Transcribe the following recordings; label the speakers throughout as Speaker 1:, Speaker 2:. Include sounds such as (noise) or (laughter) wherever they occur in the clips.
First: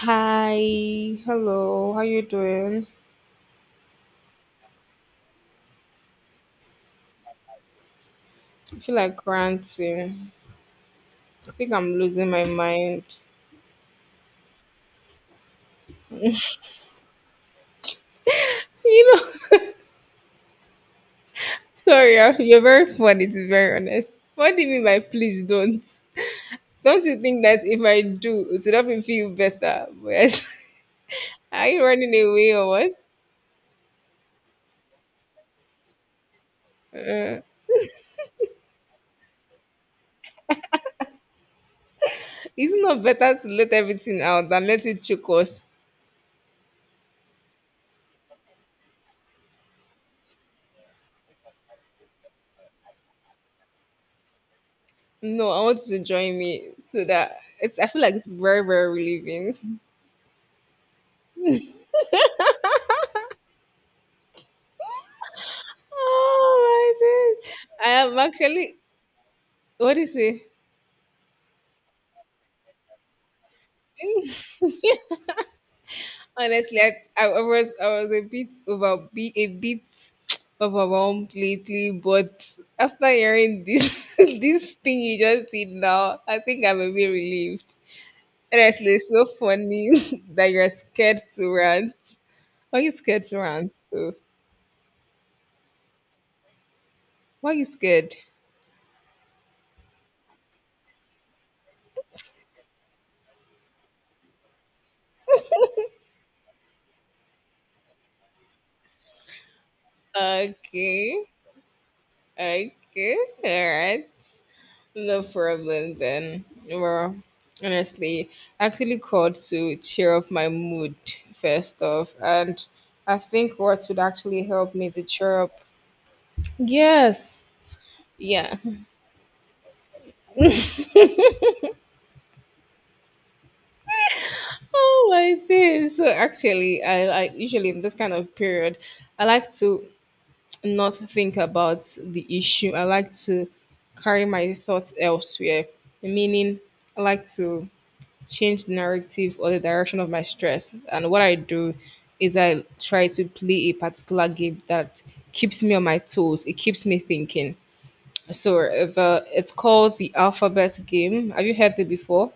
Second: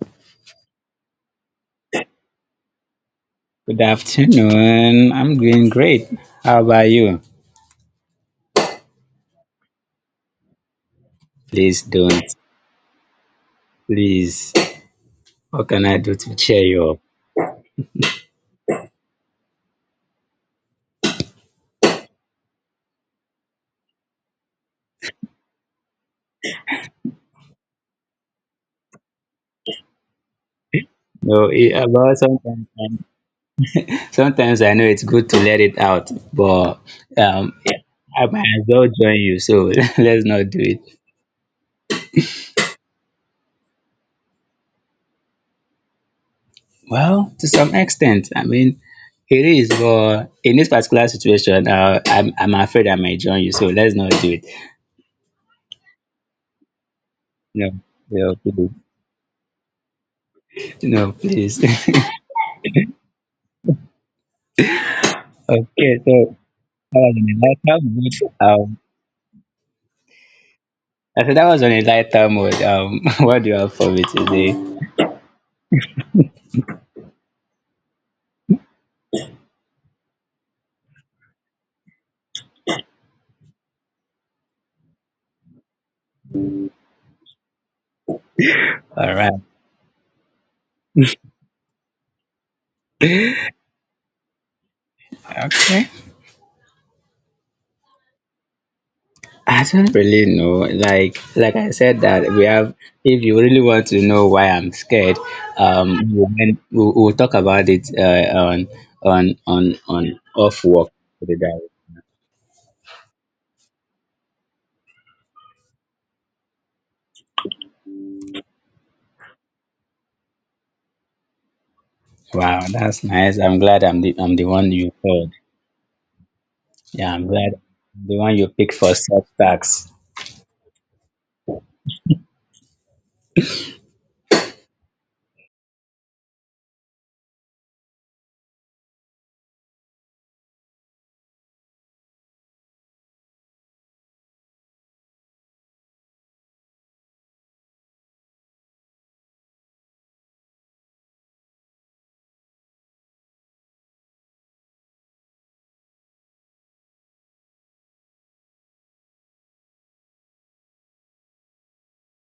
Speaker 1: Hi, hello, how you doing?
Speaker 2: Good afternoon. I'm doing great. How about you?
Speaker 1: I feel like ranting. I think
Speaker 2: Please
Speaker 1: I'm
Speaker 2: don't.
Speaker 1: losing my mind.
Speaker 2: Please. What can I do to cheer you up?
Speaker 1: You know, (laughs) sorry, you're very funny to be very honest. What do you mean by "please don't"? Don't you think that if I do, it would help me feel better? But
Speaker 2: No,
Speaker 1: (laughs) are
Speaker 2: it,
Speaker 1: you running
Speaker 2: about
Speaker 1: away or
Speaker 2: sometimes.
Speaker 1: what?
Speaker 2: Sometimes I know it's good to let it out, but yeah, I might as well join you. So (laughs) let's not do it.
Speaker 1: It's not better to let everything out than let it choke us.
Speaker 2: Well, to some extent, I mean, it is. But in this particular situation, I'm afraid I might join you. So let's not do it.
Speaker 1: No, I want you to join me so that
Speaker 2: No,
Speaker 1: it's. I feel like it's
Speaker 2: no,
Speaker 1: very,
Speaker 2: please,
Speaker 1: very relieving.
Speaker 2: no, please. (laughs) Okay, so
Speaker 1: Oh
Speaker 2: that
Speaker 1: my
Speaker 2: was on a lighter
Speaker 1: god! I
Speaker 2: mood.
Speaker 1: am actually, what do you say?
Speaker 2: I said that was on a lighter mood. (laughs) What do you have for me today?
Speaker 1: Honestly, I was a bit (tsk) overwhelmed lately, but after hearing this (laughs) this thing you just did now, I think I'm a bit relieved. Honestly, it's
Speaker 2: All
Speaker 1: so
Speaker 2: right.
Speaker 1: funny (laughs) that you're scared to rant. Why are you scared to rant though?
Speaker 2: Okay.
Speaker 1: Why are you scared?
Speaker 2: I don't really know. Like I said that we have. If you really want to know why I'm scared, um, we'll, we'll talk about it on on off work.
Speaker 1: Okay.
Speaker 2: Put it that
Speaker 1: Okay. All right. No problem then. Well, honestly, I actually called to cheer up my mood first off,
Speaker 2: way. Wow,
Speaker 1: and
Speaker 2: that's
Speaker 1: I
Speaker 2: nice.
Speaker 1: think
Speaker 2: I'm glad
Speaker 1: what would
Speaker 2: I'm the I'm
Speaker 1: actually
Speaker 2: the one
Speaker 1: help me
Speaker 2: you
Speaker 1: to
Speaker 2: heard.
Speaker 1: cheer up.
Speaker 2: Yeah, I'm
Speaker 1: Yes.
Speaker 2: glad I'm the one you
Speaker 1: Yeah. (laughs)
Speaker 2: picked for self tax.
Speaker 1: Oh my days. So actually, I usually in this kind of period, I like to not think about the issue. I like to carry my thoughts elsewhere. Meaning, I like to change the narrative or the direction of my stress. And what I do is I try to play a particular game that keeps me on my toes. It keeps me thinking. So the it's called the alphabet game. Have you heard it before?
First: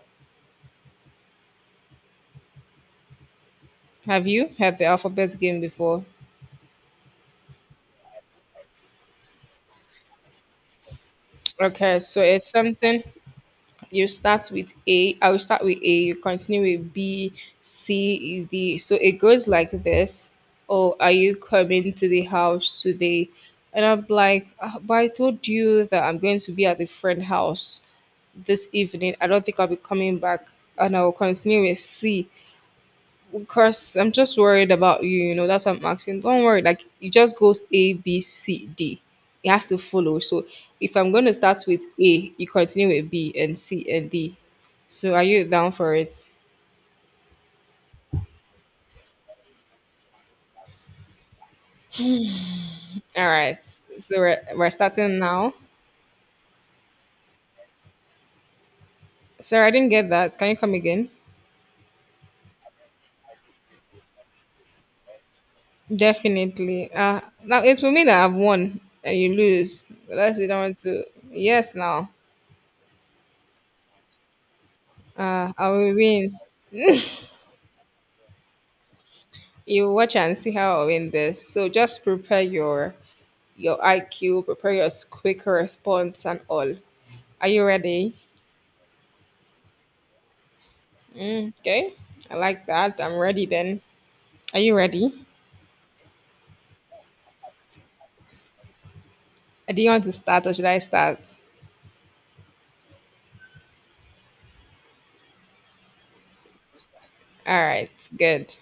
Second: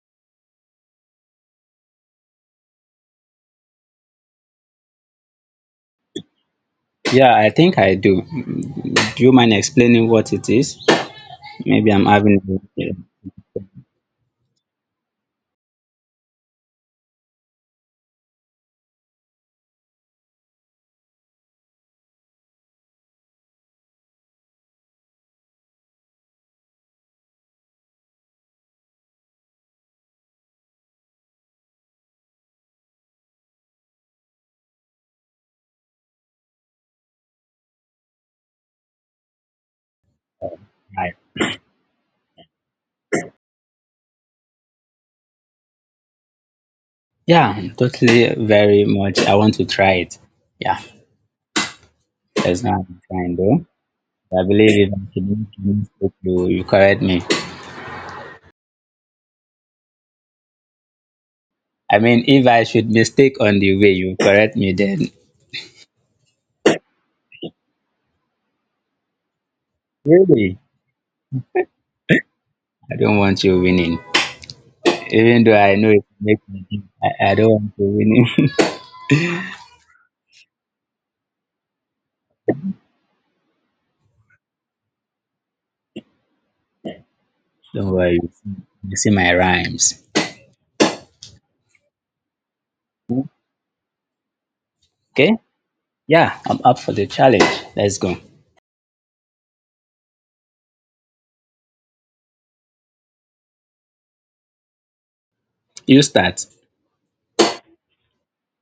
Speaker 1: Have you heard the alphabet game before?
Speaker 2: Yeah, I think I do. Mm, do you mind explaining what it is? Maybe
Speaker 1: Okay,
Speaker 2: I'm
Speaker 1: so
Speaker 2: having
Speaker 1: it's
Speaker 2: a
Speaker 1: something you start with A, I will start with A, you continue with B, C, E, D. So it goes like this. Oh, are you coming to the house today? And I'm like, "Ah, but I told you that I'm going to be at the friend house this evening. I don't think I'll be coming back." And I will continue with C. Because I'm just worried about you, you know, that's what I'm asking. Don't worry, like it just goes A, B, C, D. It has to follow. So if I'm
Speaker 2: right.
Speaker 1: gonna start with A, you continue with B and C and D. So are you down for it?
Speaker 2: Yeah, totally very much. I want to try it. Yeah, that's not I'm
Speaker 1: All
Speaker 2: trying
Speaker 1: right.
Speaker 2: though.
Speaker 1: So we're,
Speaker 2: I
Speaker 1: we're
Speaker 2: believe if I
Speaker 1: starting
Speaker 2: should make
Speaker 1: now.
Speaker 2: a mistake, you correct me.
Speaker 1: Sorry, I didn't get that. Can you come again?
Speaker 2: I mean, if I should mistake on the way, you correct me then.
Speaker 1: Definitely. Now it's for me that I've won and you lose. Unless you
Speaker 2: Really?
Speaker 1: don't want to, yes now.
Speaker 2: I don't want you winning. Even though
Speaker 1: I
Speaker 2: I know
Speaker 1: will
Speaker 2: it
Speaker 1: win.
Speaker 2: makes me win, I don't want you winning.
Speaker 1: (laughs) You watch and see how I win this. So just prepare your IQ, prepare your quick response, and all. Are you
Speaker 2: (laughs) Don't
Speaker 1: ready?
Speaker 2: worry, you see my rhymes.
Speaker 1: Mm, okay, I like that. I'm ready then. Are you ready?
Speaker 2: Okay? Yeah, I'm up for the challenge. Let's go.
Speaker 1: Do you want to start or should I start?
Speaker 2: You start.
Speaker 1: All right, good.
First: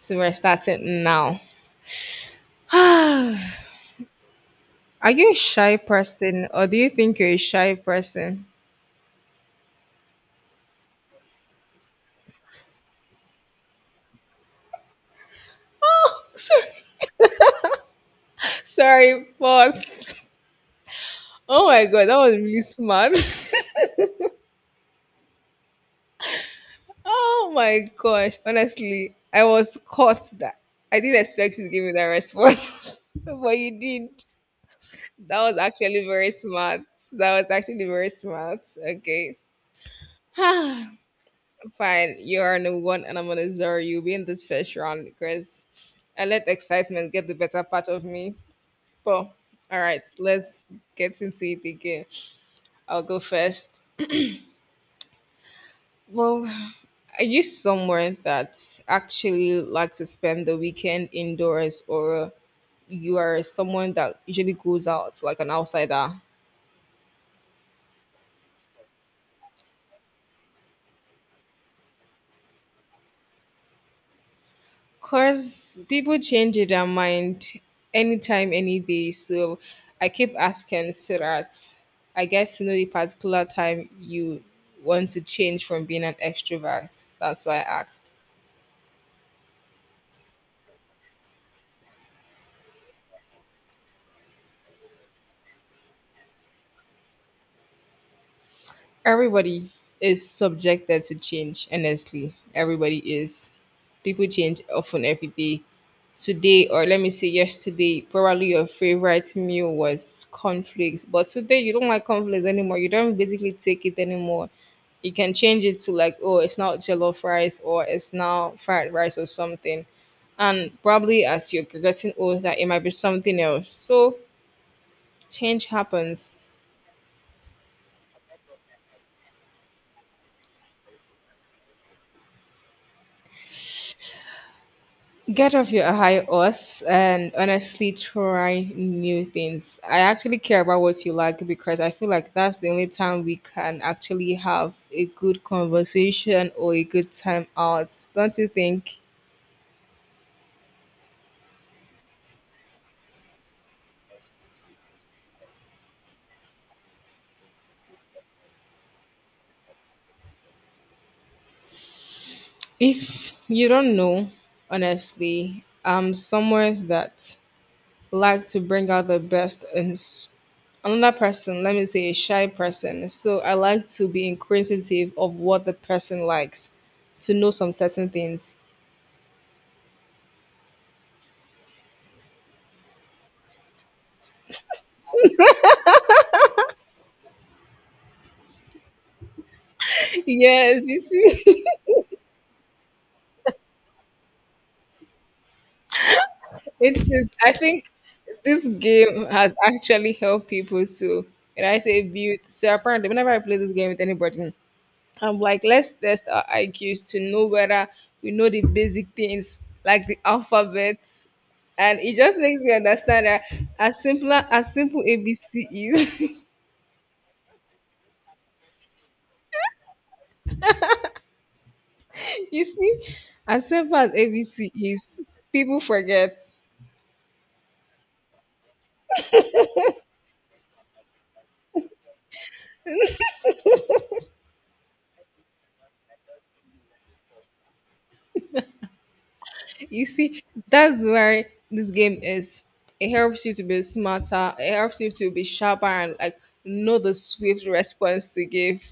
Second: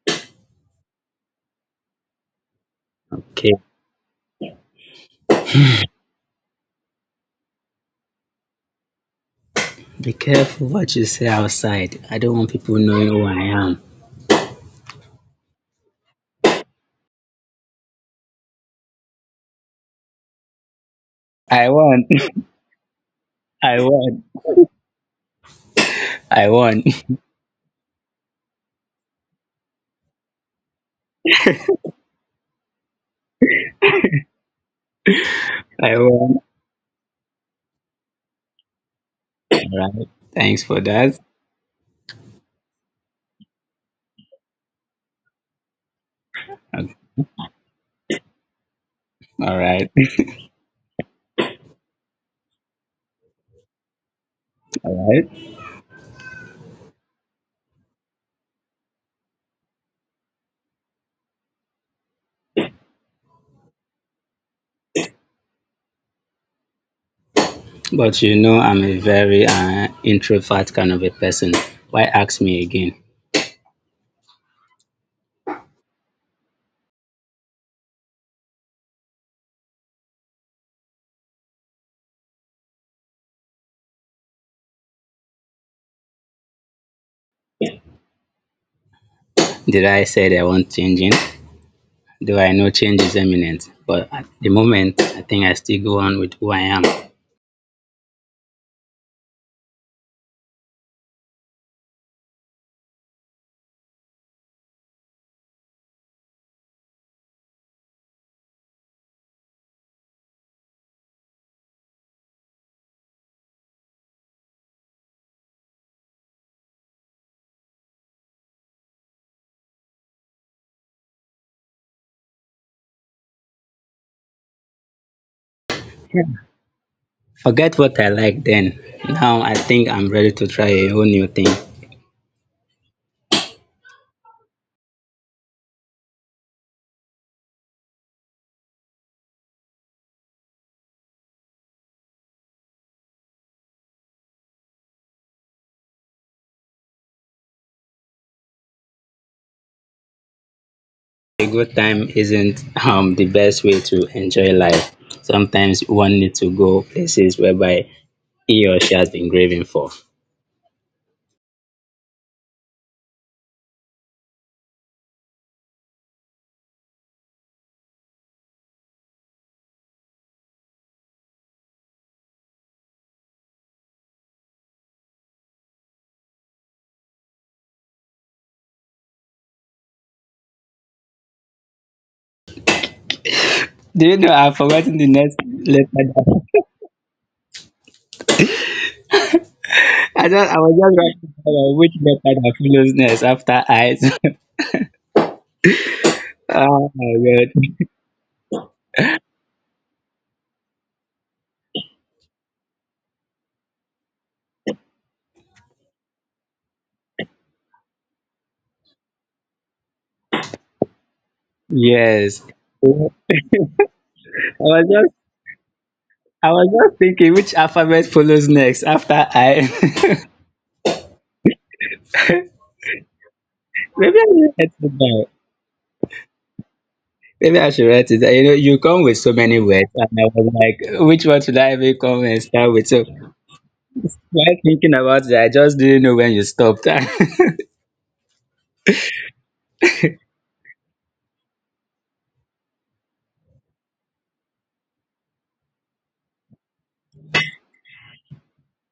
Speaker 1: So we're starting now.
Speaker 2: Okay,
Speaker 1: (sighs) Are you a shy person or do you think you're a shy person?
Speaker 2: be careful what you say outside. I don't want people knowing who I am.
Speaker 1: (laughs) Sorry, boss. Oh
Speaker 2: I
Speaker 1: my
Speaker 2: won.
Speaker 1: god, that was really smart. (laughs)
Speaker 2: (laughs) I won. I won. (laughs)
Speaker 1: Oh my gosh, honestly, I was caught that. I didn't expect you to give me that response, (laughs) but you did. That was
Speaker 2: I
Speaker 1: actually very
Speaker 2: won.
Speaker 1: smart. That was actually very smart. Okay,
Speaker 2: All right. Thanks for that.
Speaker 1: fine. You are number one, and I'm gonna zero you. Be in this first round because I let
Speaker 2: Okay.
Speaker 1: excitement get the better part of me. But
Speaker 2: All
Speaker 1: all
Speaker 2: right.
Speaker 1: right, let's get into it again. I'll go first.
Speaker 2: All right.
Speaker 1: Well, are you someone that actually likes to spend the weekend indoors, or you are someone that usually goes out like an outsider?
Speaker 2: But you know, I'm a very introvert kind of a person. Why ask me again?
Speaker 1: Cause people change their mind anytime, any day. So I keep asking so that I get to know the particular time you want to change from being an extrovert. That's why I asked.
Speaker 2: Did I say that I want changing? Though I know change is imminent, but at the moment, I think I still go on with who I am.
Speaker 1: Everybody is subjected to change, honestly. Everybody is. People change often every day. Today, or let me say yesterday, probably your favorite meal was cornflakes, but today you don't like cornflakes anymore, you don't basically take it anymore. You can change it to like, oh, it's now jollof rice or it's now fried rice or something. And probably as you're getting older it might be something else. So change happens.
Speaker 2: Forget what I like then. Now I think I'm ready to try a whole new thing.
Speaker 1: Get off your high horse and honestly try new things. I actually care about what you like because I feel like that's the only time we can actually have a good conversation or a good time out. Don't you think?
Speaker 2: A good time isn't the best way to enjoy life. Sometimes one needs to go places whereby he or she has been craving for.
Speaker 1: If you don't know, honestly, I'm someone that like to bring out the best in another person, let me say a shy person. So I like to be inquisitive of what the person likes, to know some certain things.
Speaker 2: Do you know I've forgotten the next letter? That- (laughs) I just I was
Speaker 1: Yes,
Speaker 2: just
Speaker 1: you
Speaker 2: writing down
Speaker 1: see, (laughs)
Speaker 2: which letter that follows next after eyes. (laughs) Oh
Speaker 1: it is.
Speaker 2: my
Speaker 1: I
Speaker 2: god!
Speaker 1: think this game has actually helped people to, and I say, build. So apparently, whenever I play this game with anybody, I'm like, let's test our IQs to know whether we know the basic things like the alphabet, and it just
Speaker 2: Yes,
Speaker 1: makes me understand that
Speaker 2: I
Speaker 1: as
Speaker 2: was
Speaker 1: simple
Speaker 2: just
Speaker 1: ABC is, (laughs)
Speaker 2: I was just thinking which alphabet follows next after I. (laughs)
Speaker 1: you see, as simple as
Speaker 2: Maybe I
Speaker 1: ABC
Speaker 2: should write,
Speaker 1: is, people forget.
Speaker 2: maybe I should write it. You know, you come with so many words, and I was like, which one should I even come and start with? So while thinking about it, I just didn't know when you stopped. (laughs) Yeah,
Speaker 1: You see, that's where this game is. It helps you to be smarter. It helps you to be sharper and like know the swift response to give.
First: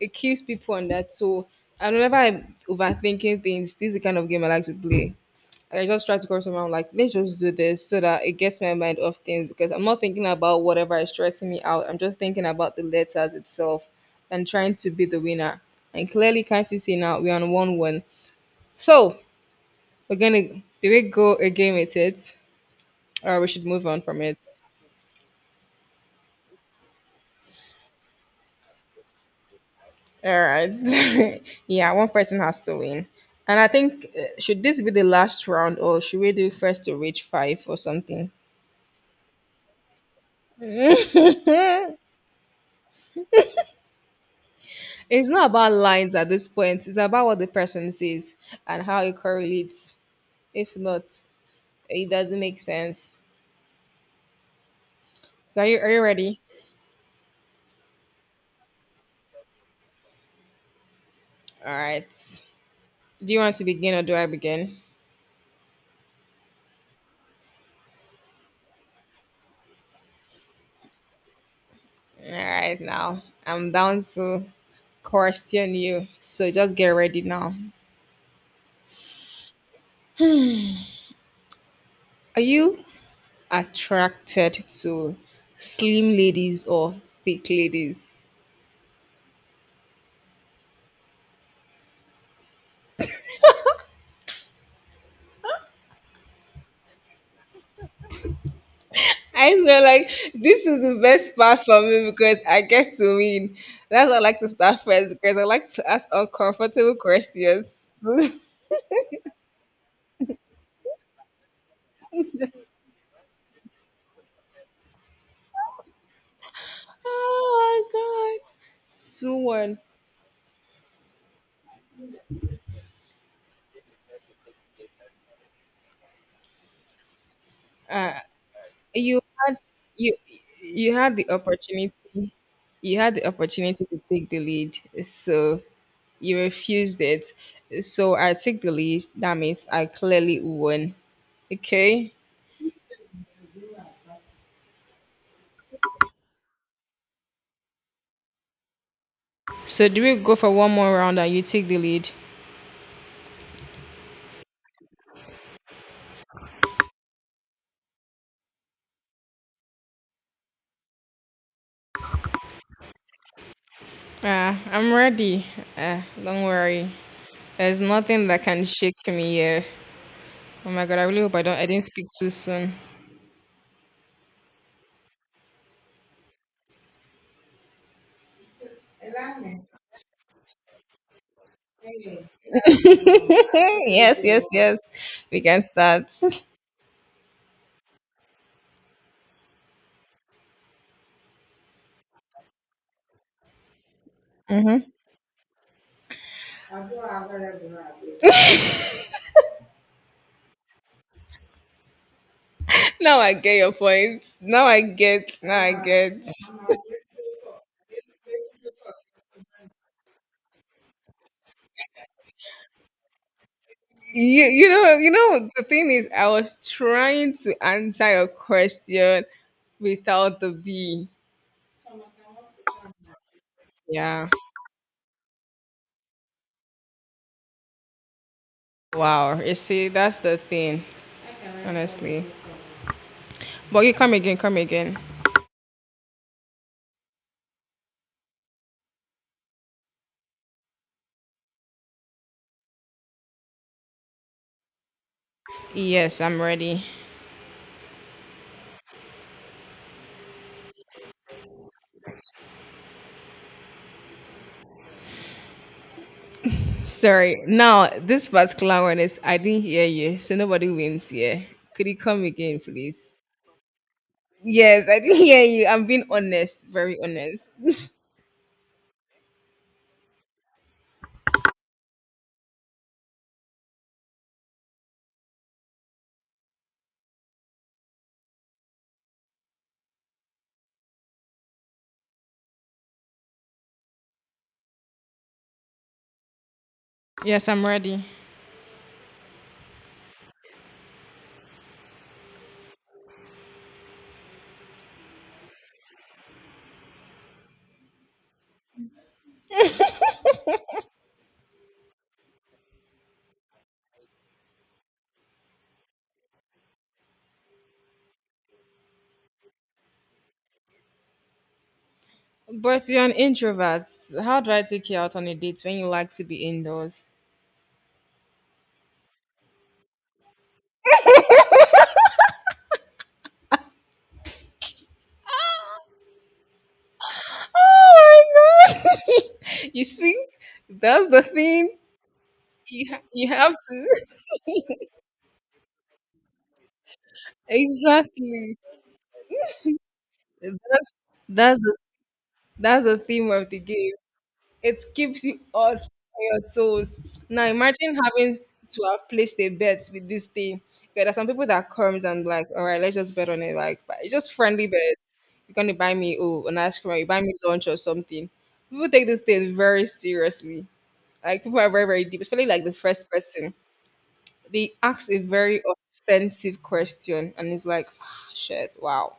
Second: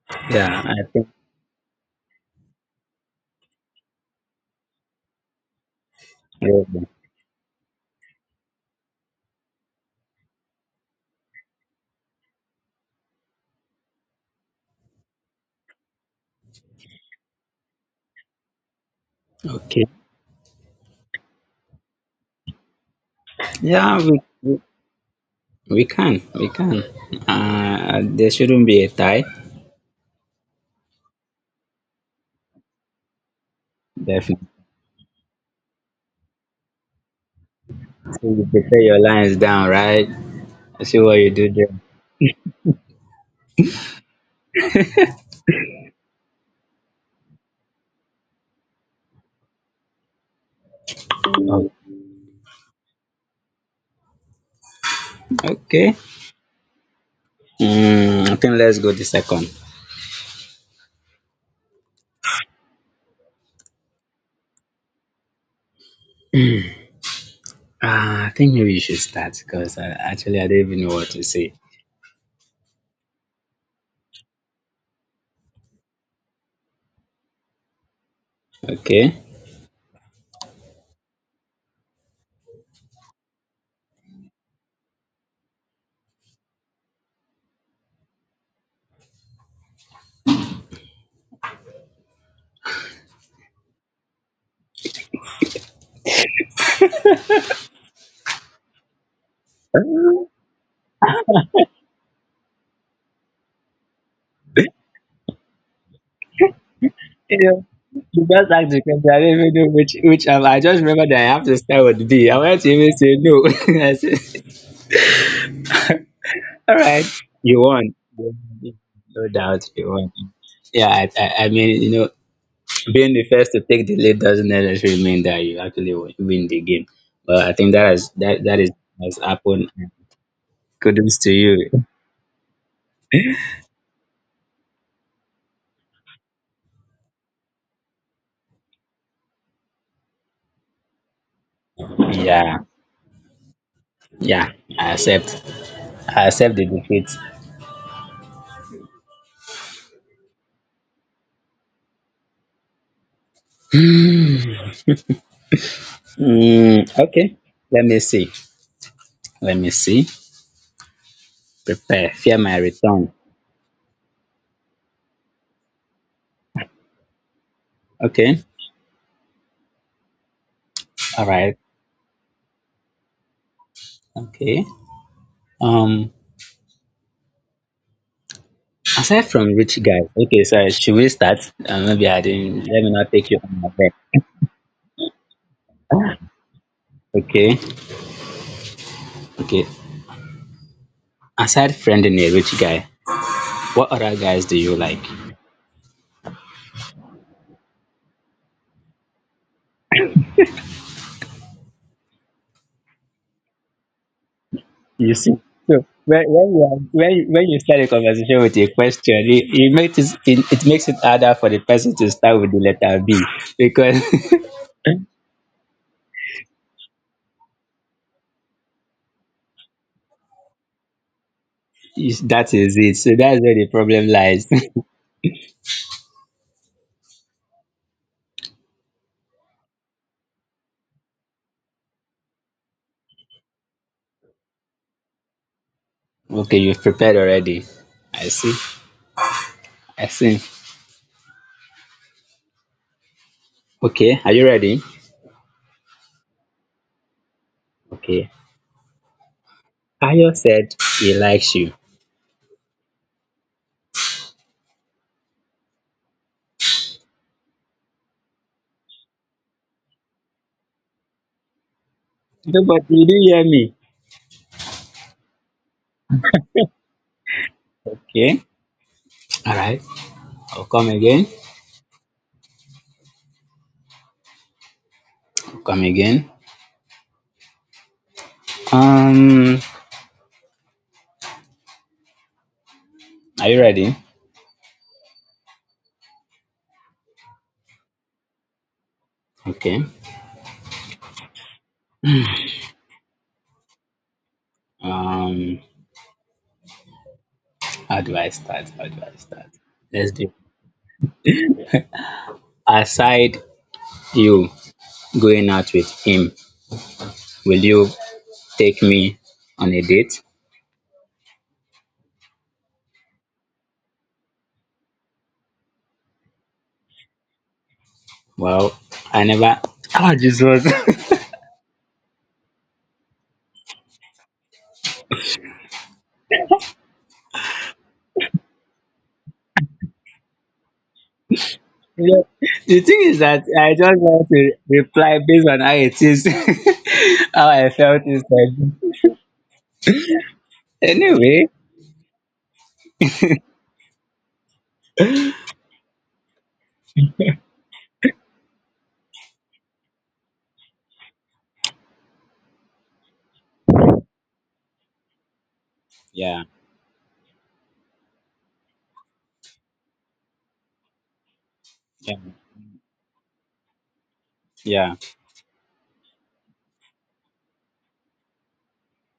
Speaker 1: It keeps people
Speaker 2: I
Speaker 1: on their
Speaker 2: think
Speaker 1: toe. And whenever I'm overthinking things, this is the kind of game I like to play. Like, I just try to cross around
Speaker 2: you
Speaker 1: like, let's just do this so that it gets my mind off things because I'm not thinking about whatever is stressing me out. I'm just thinking about the letters itself and trying to be the winner. And clearly, can't you see now we're on 1-1. So
Speaker 2: okay.
Speaker 1: we're gonna do, we go again with it, or we should move
Speaker 2: Yeah,
Speaker 1: on from
Speaker 2: we,
Speaker 1: it?
Speaker 2: we, we can, we can. There shouldn't be a tie,
Speaker 1: All right. (laughs) Yeah, one person has to win. And I think,
Speaker 2: definitely.
Speaker 1: should this be the last round or should we do first to reach five or
Speaker 2: So
Speaker 1: something?
Speaker 2: you prepare your lines down, right? I see what you do there.
Speaker 1: It's not about lines at this point. It's about what the person says and how it correlates. If not, it doesn't make sense. So, are
Speaker 2: Okay.
Speaker 1: you ready?
Speaker 2: Mm, I think let's go the second.
Speaker 1: All right. Do you want to begin or do I begin?
Speaker 2: I think maybe you should start because actually I don't even know what to say.
Speaker 1: All right, now I'm down to question you. So just get ready now.
Speaker 2: Okay.
Speaker 1: Are you attracted to slim ladies or thick ladies? I feel like this is the best part for me because I get to win. That's why I like to start first because I like to ask uncomfortable
Speaker 2: You know,
Speaker 1: questions. (laughs)
Speaker 2: you
Speaker 1: Oh
Speaker 2: just asked the question. I don't even know which I just remember that I have to start with B. I wanted to even say no. (laughs) I said, all right, you
Speaker 1: my
Speaker 2: won.
Speaker 1: god.
Speaker 2: No
Speaker 1: 2
Speaker 2: doubt,
Speaker 1: 1.
Speaker 2: you won. Yeah, I mean, you know, being the first to take the lead doesn't necessarily mean that you actually win the game. But I think that is that is has
Speaker 1: you had
Speaker 2: happened.
Speaker 1: you you had
Speaker 2: Kudos
Speaker 1: the
Speaker 2: to you.
Speaker 1: opportunity you had the opportunity to take the lead, so you refused it, so I took the lead. That means I clearly won. Okay,
Speaker 2: Yeah, yeah, I accept. I accept the defeat.
Speaker 1: so do we go for one more round and you take the lead?
Speaker 2: Mm, okay, let me see. Let me see. Prepare, fear my return.
Speaker 1: I'm ready. Don't worry, there's nothing that
Speaker 2: Okay.
Speaker 1: can shake me here. Oh my god, I really
Speaker 2: All
Speaker 1: hope
Speaker 2: right.
Speaker 1: I didn't speak too soon.
Speaker 2: Okay. Um, aside from rich guys, okay, sorry, should we start? Maybe I didn't, let me not take you on my
Speaker 1: (laughs)
Speaker 2: back.
Speaker 1: Yes, yes, yes, we can start.
Speaker 2: Okay. Okay. Aside friending a rich guy, what other guys do you
Speaker 1: (laughs)
Speaker 2: like?
Speaker 1: Now I get your point. Now I
Speaker 2: You see,
Speaker 1: get. Now I
Speaker 2: so
Speaker 1: get.
Speaker 2: when, you, are- when you start a conversation with a question, it makes it harder for the person to start with the letter B because
Speaker 1: You know. You know. The thing is, I was trying to answer your question without the B.
Speaker 2: (laughs) is- that is it. So that's where the problem
Speaker 1: Yeah.
Speaker 2: lies. (laughs)
Speaker 1: Wow. You see, that's the thing. Honestly. But you come again. Come again.
Speaker 2: Okay, you've prepared already. I see. I see. Okay, are you ready?
Speaker 1: Yes, I'm ready.
Speaker 2: Okay. Ayo said he likes you.
Speaker 1: Sorry. Now this particular one is I didn't hear you, so nobody wins here. Could you come again,
Speaker 2: Nobody, you
Speaker 1: please?
Speaker 2: didn't hear me.
Speaker 1: Yes, I didn't hear you. I'm being honest. Very honest.
Speaker 2: Okay. All right. I'll come again. I'll come again. Um, are you ready?
Speaker 1: Yes, I'm ready.
Speaker 2: Okay. Um, how do I start? How do I start? Let's do. Aside you going out with him, will you take me on a date?
Speaker 1: But you're an introvert. How do I take you out on a date when you like to be indoors?
Speaker 2: Well, I never. Oh, Jesus. (laughs)
Speaker 1: Oh my god! (laughs) You see, that's the thing.
Speaker 2: Yeah. The thing is
Speaker 1: You
Speaker 2: that
Speaker 1: have
Speaker 2: I
Speaker 1: to
Speaker 2: just want to reply based on how it is, (laughs)
Speaker 1: (laughs)
Speaker 2: how I felt
Speaker 1: exactly.
Speaker 2: inside.
Speaker 1: That's
Speaker 2: Anyway,
Speaker 1: that's the, that's the theme of the game. It keeps you all on your toes. Now imagine having to have placed a bet with this thing. Okay, there's some people that comes and like, all right, let's just bet on it. Like, but it's just friendly bet. You're gonna buy me,
Speaker 2: yeah,
Speaker 1: oh, an ice cream, or you buy me lunch or something. People take this thing very seriously. Like people are very, very
Speaker 2: yeah,
Speaker 1: deep, especially like the first person. They
Speaker 2: yeah.
Speaker 1: ask a very offensive question, and it's like, ah, shit, wow,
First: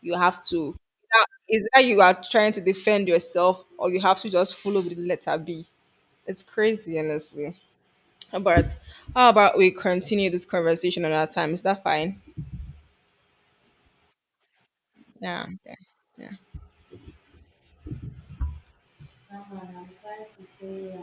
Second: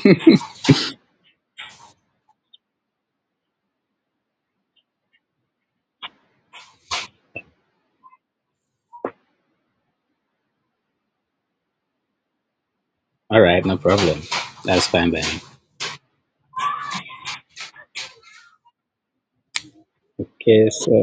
Speaker 1: you have to. Now, is that you are trying to defend yourself, or you have to just follow with the letter B? It's crazy, honestly. But how about we continue this conversation another time? Is that fine?
Speaker 2: All right, no problem. That's fine by me.
Speaker 1: Yeah. Yeah. Yeah.
Speaker 2: Okay, so.